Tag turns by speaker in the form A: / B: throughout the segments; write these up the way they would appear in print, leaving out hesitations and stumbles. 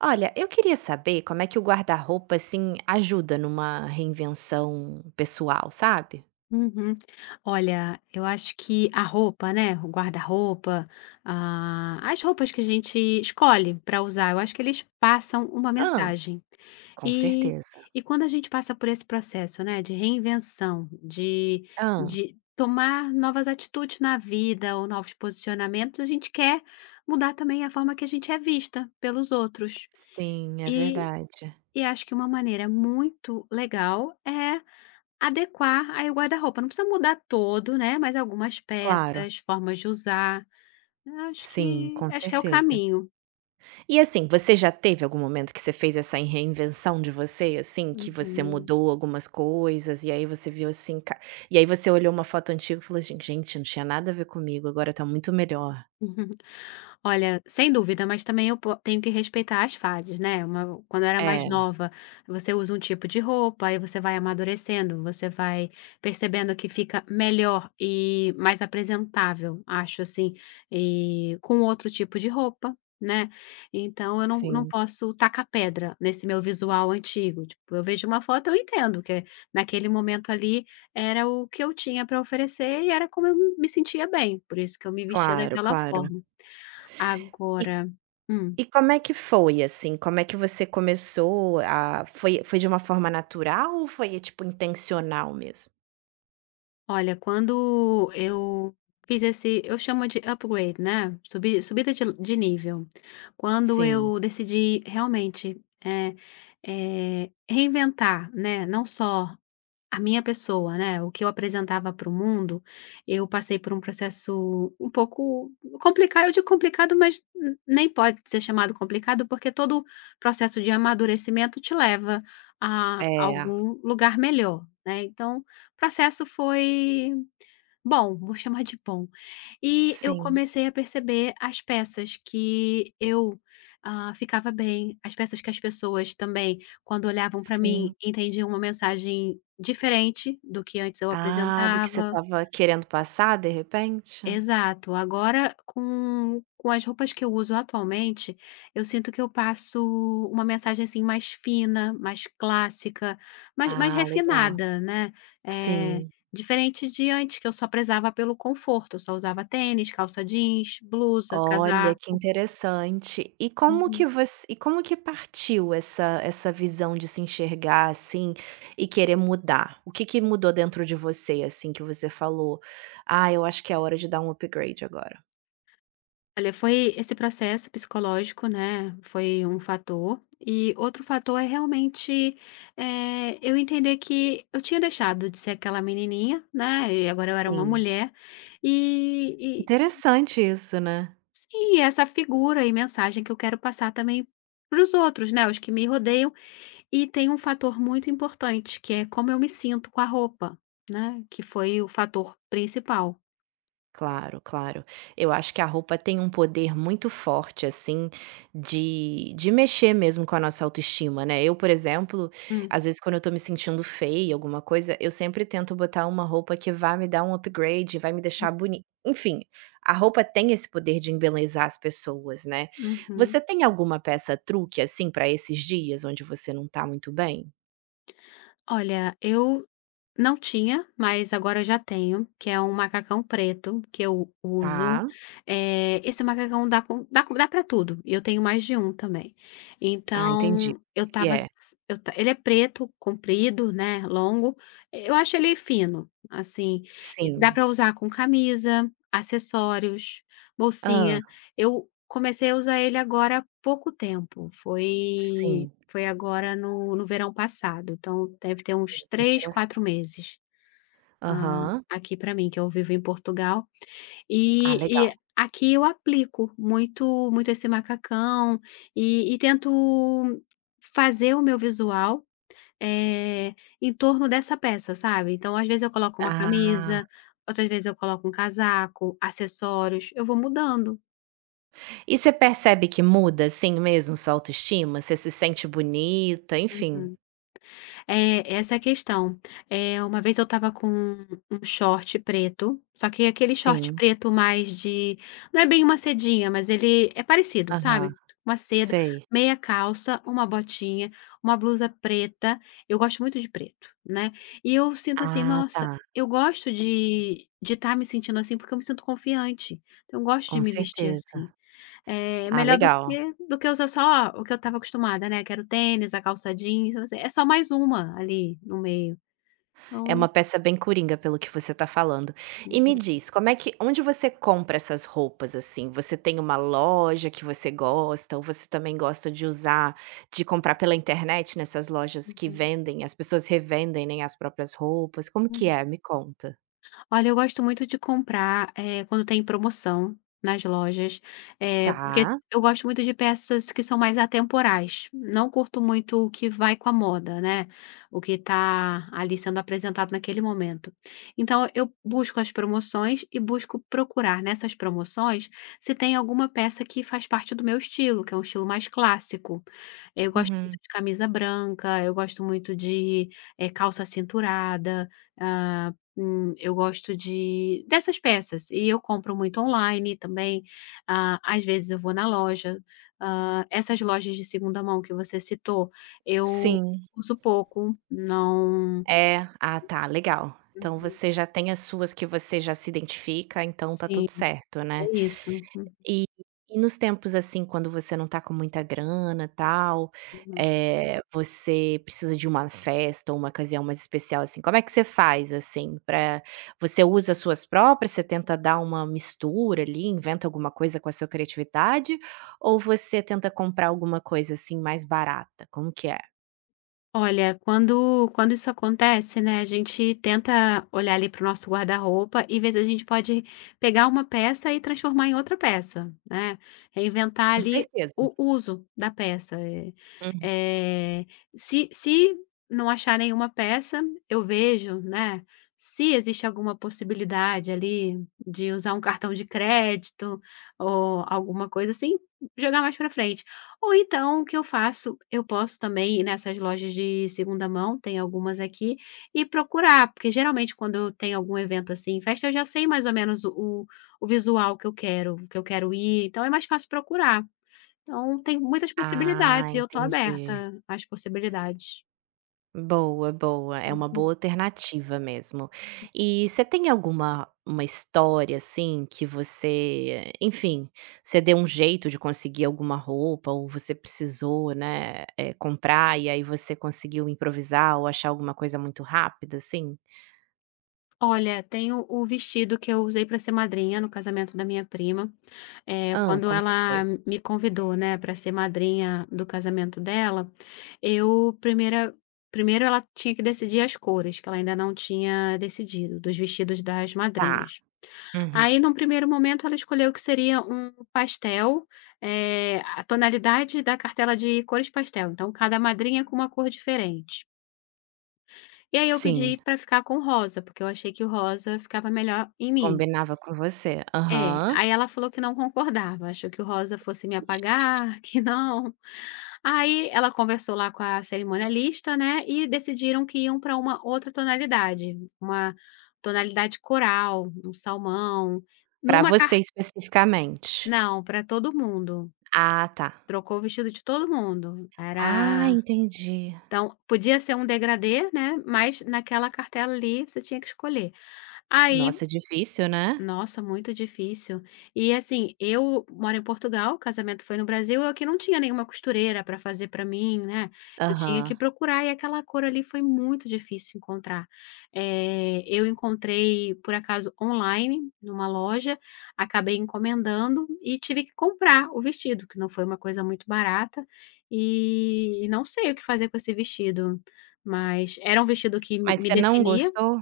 A: Olha, eu queria saber como é que o guarda-roupa, assim, ajuda numa reinvenção pessoal, sabe?
B: Uhum. Olha, eu acho que a roupa, né, o guarda-roupa, as roupas que a gente escolhe para usar, eu acho que eles passam uma
A: Ah,
B: mensagem.
A: com
B: E,
A: certeza.
B: e quando a gente passa por esse processo, né, de reinvenção, de,
A: Ah,
B: de tomar novas atitudes na vida ou novos posicionamentos, a gente quer mudar também a forma que a gente é vista pelos outros.
A: sim, é
B: E,
A: verdade.
B: e acho que uma maneira muito legal é adequar aí o guarda-roupa, não precisa mudar todo, né, mas algumas
A: Claro,
B: peças, formas de usar, eu acho
A: sim,
B: que
A: com
B: é o
A: certeza.
B: caminho.
A: E assim, você já teve algum momento que você fez essa reinvenção de você, assim, que você
B: Uhum.
A: mudou algumas coisas e aí você viu assim, ca e aí você olhou uma foto antiga e falou assim: "Gente, não tinha nada a ver comigo, agora tá muito melhor".
B: Uhum. Olha, sem dúvida, mas também eu po tenho que respeitar as fases, né, uma quando eu era mais
A: É,
B: nova, você usa um tipo de roupa, aí você vai amadurecendo, você vai percebendo que fica melhor e mais apresentável, acho assim, e com outro tipo de roupa, né. Então eu não
A: sim,
B: posso tacar pedra nesse meu visual antigo, tipo, eu vejo uma foto, eu entendo que naquele momento ali era o que eu tinha para oferecer e era como eu me sentia bem, por isso que eu me vestia
A: claro,
B: daquela
A: claro.
B: forma. Agora hum,
A: E como é que foi, assim? Como é que você começou a foi foi de uma forma natural ou foi, tipo, intencional mesmo?
B: olha, quando eu fiz esse eu chamo de upgrade, né, subida de nível. Quando
A: Sim,
B: eu decidi realmente, reinventar, né, não só a minha pessoa, né, o que eu apresentava para o mundo, eu passei por um processo um pouco complicado, eu digo complicado, mas n nem pode ser chamado complicado, porque todo processo de amadurecimento te leva a
A: é,
B: algum lugar melhor, né, então o processo foi bom, vou chamar de bom. E eu
A: sim,
B: comecei a perceber as peças que eu, ficava bem, as peças que as pessoas também, quando olhavam para
A: sim.
B: mim, entendiam uma mensagem diferente do que antes eu
A: Ah, do que você
B: apresentava.
A: estava querendo passar, de repente?
B: Exato. Agora com as roupas que eu uso atualmente, eu sinto que eu passo uma mensagem, assim, mais fina, mais clássica, mais
A: Ah, legal.
B: refinada, né. Eh,
A: Sim.
B: Diferente de antes que eu só prezava pelo conforto, eu só usava tênis, calça jeans, blusa,
A: Olha, que
B: casaco.
A: interessante. E
B: Uhum.
A: como que partiu essa visão de se enxergar, assim, e querer mudar? O que que mudou dentro de você, assim, que você falou: "Ah, eu acho que é hora de dar um upgrade agora"?
B: Olha, foi esse processo psicológico, né, foi um fator, e outro fator é realmente, eu entender que eu tinha deixado de ser aquela menininha, né, e agora eu era uma
A: Sim,
B: mulher, e e e
A: interessante isso, né?
B: sim, essa figura e mensagem que eu quero passar também para os outros, né, os que me rodeiam, e tem um fator muito importante, que é como eu me sinto com a roupa, né, que foi o fator principal.
A: Claro, claro. Eu acho que a roupa tem um poder muito forte, assim, de mexer mesmo com a nossa autoestima, né. Eu, por exemplo,
B: Hum.
A: às vezes quando eu tô me sentindo feia, alguma coisa, eu sempre tento botar uma roupa que vá me dar um upgrade, vai me deixar bonita. Enfim, a roupa tem esse poder de embelezar as pessoas, né.
B: Uhum.
A: Você tem alguma peça truque, assim, pra esses dias onde você não tá muito bem?
B: Olha, eu não tinha, mas agora eu já tenho, que é um macacão preto que eu uso.
A: Tá.
B: Esse macacão dá pra tudo, e eu tenho mais de um também.
A: Ah, entendi.
B: Então, eu
A: Ele
B: estava
A: é.
B: s eu ta ele é preto, comprido, né, longo, eu acho ele fino, assim, e dá
A: Sim.
B: para usar com camisa, acessórios,
A: Ah,
B: bolsinha. Eu comecei a usar ele agora há pouco tempo, foi
A: sim.
B: foi agora no verão passado, então deve ter uns
A: Olha, que.
B: 3, 4 meses,
A: Aham.
B: aqui para mim, que eu vivo em Portugal.
A: Ah,
B: E
A: legal.
B: e aqui eu aplico muito muito esse macacão e tento fazer o meu visual, eh, em torno dessa peça, sabe. Então, às vezes, eu coloco uma
A: Ah.
B: camisa, outras vezes eu coloco um casaco, acessórios, eu vou mudando.
A: E você percebe que muda, assim, mesmo sua autoestima? Você se sente bonita, enfim.
B: Uhum. É, essa é a questão. Uma vez eu estava com um short preto, só que aquele short
A: Sim.
B: preto mais de não é bem uma sedinha, mas ele é parecido,
A: Aham.
B: sabe, uma seda,
A: Sei.
B: meia calça, uma botinha, uma blusa preta, eu gosto muito de preto, né, e eu sinto assim:
A: Ah, tá.
B: "Nossa, eu gosto de estar me sentindo assim, porque eu me sinto confiante, então eu gosto de
A: Com
B: me vestir
A: certeza.
B: assim". É
A: Ah,
B: melhor do
A: legal.
B: que usar só o que eu estava acostumada, né, que era o tênis, a calça jeans, então assim, é só mais uma ali no meio,
A: É uma
B: então.
A: peça bem coringa pelo que você tá falando. E me
B: Uhum.
A: diz, como é que onde você compra essas roupas, assim? Você tem uma loja que você gosta ou você também gosta de comprar pela internet nessas lojas que
B: Uhum.
A: vendem, as pessoas revendem, nem as próprias roupas? Como
B: Uhum.
A: que é? Me conta.
B: Olha, eu gosto muito de comprar, quando tem promoção nas lojas, porque
A: Tá.
B: eu gosto muito de peças que são mais atemporais. Não curto muito o que vai com a moda, né, o que está ali sendo apresentado naquele momento. Então eu busco as promoções e busco procurar nessas promoções se tem alguma peça que faz parte do meu estilo, que é um estilo mais clássico. Eu gosto muito
A: Uhum.
B: de camisa branca, eu gosto muito de, calça cinturada, ah, eu gosto de dessas peças e eu compro muito online também, às vezes eu vou na loja, essas lojas de segunda mão que você citou, eu
A: Sim.
B: uso pouco, não.
A: É. Ah, tá, legal. Então
B: Uhum.
A: você já tem as suas que você já se identifica, então tá
B: Sim,
A: tudo certo, né.
B: é isso.
A: E e nos tempos, assim, quando você não tá com muita grana, tal,
B: Uhum.
A: é você precisa de uma festa ou uma ocasião mais especial, assim, como é que você faz, assim, para você usa as suas próprias, você tenta dar uma mistura ali, inventa alguma coisa com a sua criatividade, ou você tenta comprar alguma coisa, assim, mais barata? Como que é?
B: Olha, quando isso acontece, né, a gente tenta olhar ali para o nosso guarda-roupa e ver se a gente pode pegar uma peça e transformar em outra peça, né, reinventar
A: Com
B: ali
A: certeza.
B: o uso da peça.
A: Uhum.
B: Eh, se não achar nenhuma peça, eu vejo, né, se existe alguma possibilidade ali de usar um cartão de crédito ou alguma coisa assim, jogar mais para frente. Ou então o que eu faço, eu posso também ir nessas lojas de segunda mão, tem algumas aqui, e procurar, porque geralmente quando eu tenho algum evento assim, festa, eu já sei mais ou menos o visual que eu quero ir, então é mais fácil procurar. Então tem muitas
A: Ah,
B: possibilidades e eu tô
A: entendi.
B: aberta às possibilidades.
A: Boa, boa. É uma
B: Uhum.
A: boa alternativa mesmo. E você tem alguma uma história assim que você, enfim, você deu um jeito de conseguir alguma roupa ou você precisou, né, comprar e aí você conseguiu improvisar ou achar alguma coisa muito rápida assim?
B: Olha, tem o vestido que eu usei para ser madrinha no casamento da minha prima,
A: Ah,
B: quando
A: como que foi?
B: ela me convidou, né, para ser madrinha do casamento dela. Eu primeira primeiro ela tinha que decidir as cores, que ela ainda não tinha decidido, dos vestidos das
A: Tá.
B: madrinhas.
A: Uhum.
B: Aí num primeiro momento ela escolheu que seria um pastel, a tonalidade da cartela de cores pastel, então cada madrinha com uma cor diferente. E aí eu pedi
A: Sim,
B: para ficar com rosa, porque eu achei que o rosa ficava melhor em mim.
A: combinava com você.
B: É,
A: Aham.
B: aí ela falou que não concordava, achou que o rosa fosse me apagar, que não. Aí ela conversou lá com a cerimonialista, né, e decidiram que iam para uma outra tonalidade, uma tonalidade coral, um salmão,
A: Pra
B: numa car
A: você especificamente.
B: não, para todo mundo,
A: Ah, tá.
B: trocou o vestido de todo mundo,
A: Ah,
B: era
A: entendi.
B: então podia ser um degradê, né, mas naquela cartela ali você tinha que escolher. Aí,
A: Nossa, é difícil, né?
B: nossa, muito difícil. E assim, eu moro em Portugal, o casamento foi no Brasil, eu que não tinha nenhuma costureira para fazer para mim, né, eu tinha que
A: Aham.
B: procurar e aquela cor ali foi muito difícil encontrar. Eu encontrei, por acaso, online, numa loja, acabei encomendando e tive que comprar o vestido, que não foi uma coisa muito barata, e e não sei o que fazer com esse vestido, mas era um vestido que me
A: Mas
B: me
A: você não
B: definia.
A: gostou?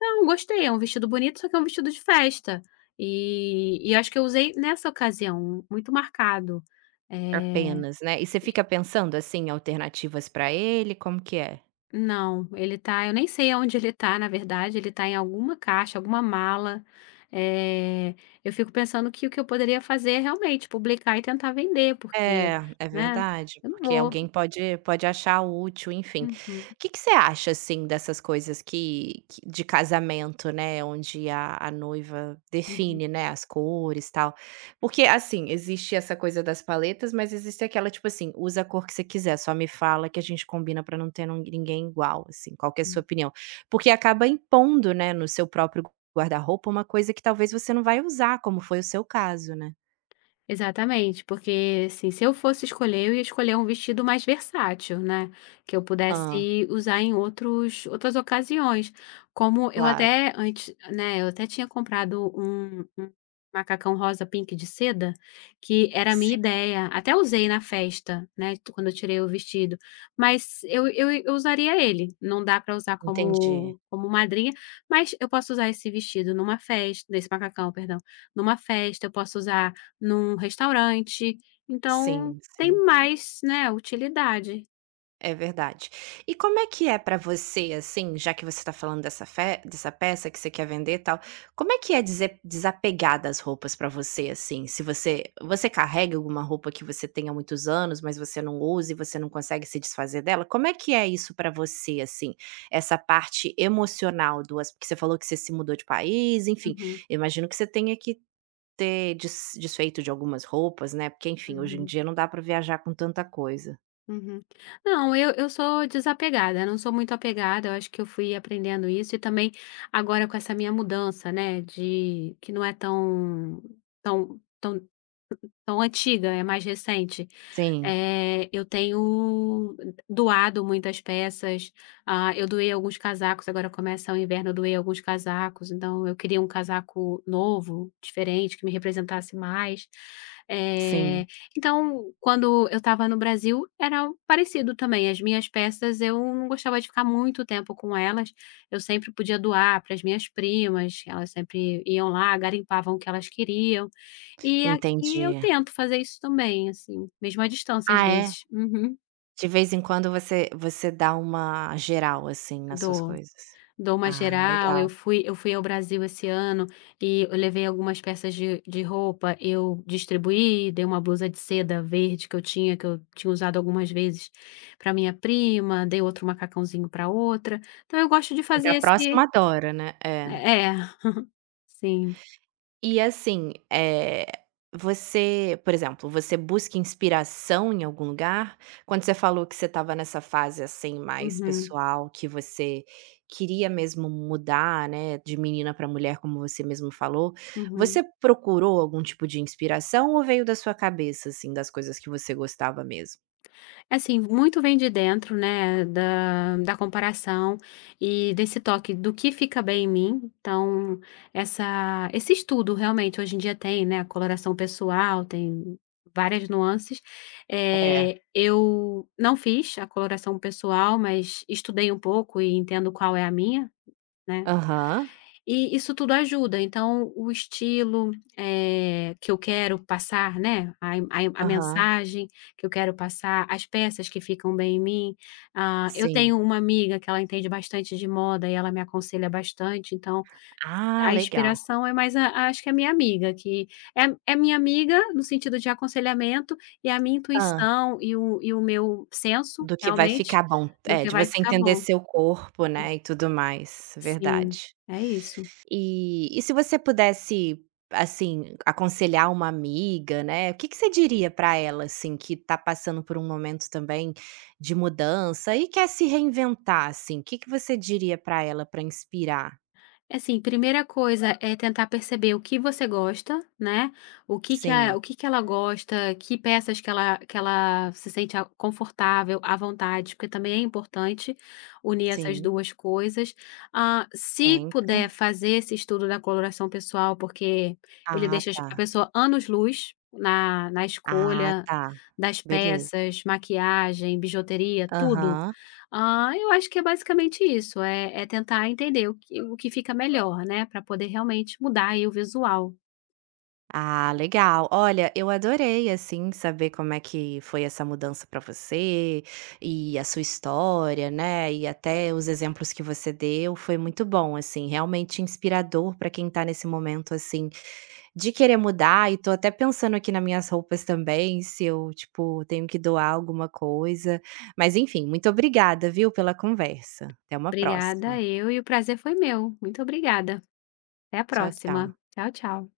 B: Não, gostei, é um vestido bonito, só que é um vestido de festa. E acho que eu usei nessa ocasião, muito marcado. Eh,
A: Apenas, né? E você fica pensando, assim, em alternativas pra ele, como que é?
B: não, ele tá eu nem sei aonde ele tá, na verdade, ele tá em alguma caixa, alguma mala. Eh, eu fico pensando que o que eu poderia fazer é realmente publicar e tentar vender, porque,
A: É, é
B: né,
A: verdade,
B: eu não
A: porque alguém
B: vou.
A: pode achar útil, enfim. O
B: Uhum.
A: Que que você acha, assim, dessas coisas que de casamento, né, onde a noiva
B: Uhum.
A: define, né, as cores, e tal. Porque, assim, existe essa coisa das paletas, mas existe aquela, tipo assim: "Usa a cor que você quiser, só me fala que a gente combina pra não ter nun ninguém igual", assim. Qual que é a sua
B: Uhum.
A: opinião? Porque acaba impondo, né, no seu próprio guarda-roupa uma coisa que talvez você não vai usar, como foi o seu caso, né.
B: Exatamente, porque assim, se eu fosse escolher, eu ia escolher um vestido mais versátil, né, que eu
A: Ah,
B: pudesse usar em outros outras ocasiões, como eu
A: claro.
B: até antes, né, eu até tinha comprado um macacão rosa pink de seda, que era a minha ideia, até usei na festa, né, quando eu tirei o vestido, mas eu usaria ele, não dá para usar
A: Entendi.
B: como madrinha, mas eu posso usar esse vestido numa festa desse macacão, perdão, numa festa, eu posso usar num restaurante, então
A: Sim,
B: tem
A: sim,
B: mais, né, utilidade.
A: é verdade. E como é que é pra você, assim, já que você tá falando dessa fe dessa peça que você quer vender, e tal, como é que é dese desapegar das roupas pra você, assim? Se você carrega alguma roupa que você tem há muitos anos, mas você não usa e você não consegue se desfazer dela, como é que é isso pra você, assim, essa parte emocional do as porque você falou que você se mudou de país, enfim,
B: Uhum.
A: eu imagino que você tenha que ter desfeito de algumas roupas, né, porque enfim, hoje em
B: Uhum.
A: dia não dá para viajar com tanta coisa.
B: Uhum. Não, eu sou desapegada, não sou muito apegada, eu acho que eu fui aprendendo isso e também agora com essa minha mudança, né, de que não é tão tão tão antiga, é mais recente.
A: Sim,
B: Eu tenho doado muitas peças, eu doei alguns casacos, agora começa o inverno, eu doei alguns casacos, então eu queria um casaco novo, diferente, que me representasse mais. Eh,
A: sim,
B: então, quando eu estava no Brasil, era parecido também. As minhas peças, eu não gostava de ficar muito tempo com elas, eu sempre podia doar para as minhas primas, elas sempre iam lá, garimpavam o que elas queriam. E aqui eu
A: entendi.
B: tento fazer isso também, assim, mesmo à distância às
A: Ah, é?
B: vezes. Uhum.
A: De vez em quando você dá uma geral, assim, nas suas
B: Dou,
A: coisas.
B: dou uma
A: Ah,
B: geral, eu
A: legal.
B: fui ao Brasil esse ano e eu levei algumas peças de roupa, eu distribuí, dei uma blusa de seda verde que eu tinha usado algumas vezes, para minha prima, dei outro macacãozinho para outra, então eu gosto de
A: Quem
B: fazer
A: tá próximo
B: esse.
A: adora, né. É.
B: É, sim.
A: E assim, você, por exemplo, você busca inspiração em algum lugar? Quando você falou que você estava nessa fase, assim, mais
B: Uhum.
A: pessoal, que você queria mesmo mudar, né, de menina para mulher, como você mesmo falou,
B: Uhum.
A: você procurou algum tipo de inspiração ou veio da sua cabeça, assim, das coisas que você gostava mesmo?
B: Assim, muito vem de dentro, né, da comparação e desse toque do que fica bem em mim. Então, essa esse estudo realmente hoje em dia tem, né, a coloração pessoal, tem várias nuances.
A: É.
B: Eu não fiz a coloração pessoal, mas estudei um pouco e entendo qual é a minha, né.
A: Aham,
B: E isso tudo ajuda, então o estilo, que eu quero passar, né, a
A: aham,
B: mensagem que eu quero passar, as peças que ficam bem em mim. Eu
A: sim.
B: tenho uma amiga que ela entende bastante de moda e ela me aconselha bastante, então
A: Ah,
B: a
A: legal.
B: inspiração é mais acho que é a minha amiga, que é é minha amiga no sentido de aconselhamento e a minha
A: Hã.
B: intuição e o meu senso,
A: Do que vai
B: realmente,
A: ficar bom.
B: do
A: É,
B: que
A: de
B: vai
A: você
B: ficar
A: entender
B: bom.
A: seu corpo, né, e tudo mais,
B: Sim,
A: verdade.
B: é isso.
A: E se você pudesse, assim, aconselhar uma amiga, né, o que que você diria para ela, assim, que tá passando por um momento também de mudança e quer se reinventar, assim, o que que você diria para ela para inspirar?
B: É, assim, primeira coisa é tentar perceber o que você gosta, né,
A: Sim,
B: o que que ela gosta, que peças que ela se sente a confortável, à vontade, porque também é importante unir essas
A: sim,
B: 2 coisas. Se puder
A: sempre.
B: fazer esse estudo da coloração pessoal, porque ele
A: Ah,
B: deixa as
A: tá.
B: a pessoa anos-luz na
A: Ah,
B: escolha
A: tá.
B: das
A: Beleza.
B: peças, maquiagem, bijuteria, tudo.
A: Aham.
B: Eu acho que é basicamente isso, é tentar entender o que fica melhor, né, para poder realmente mudar aí o visual.
A: Ah, legal. Olha, eu adorei, assim, saber como é que foi essa mudança para você e a sua história, né? E até os exemplos que você deu, foi muito bom, assim, realmente inspirador para quem tá nesse momento, assim, de querer mudar. E tô até pensando aqui nas minhas roupas também, se eu, tipo, tenho que doar alguma coisa. Mas, enfim, muito obrigada, viu, pela conversa. Até uma
B: Obrigada
A: próxima.
B: eu, e o prazer foi meu. Muito obrigada. Até a
A: Tchau, tchau.
B: próxima. Tchau, tchau.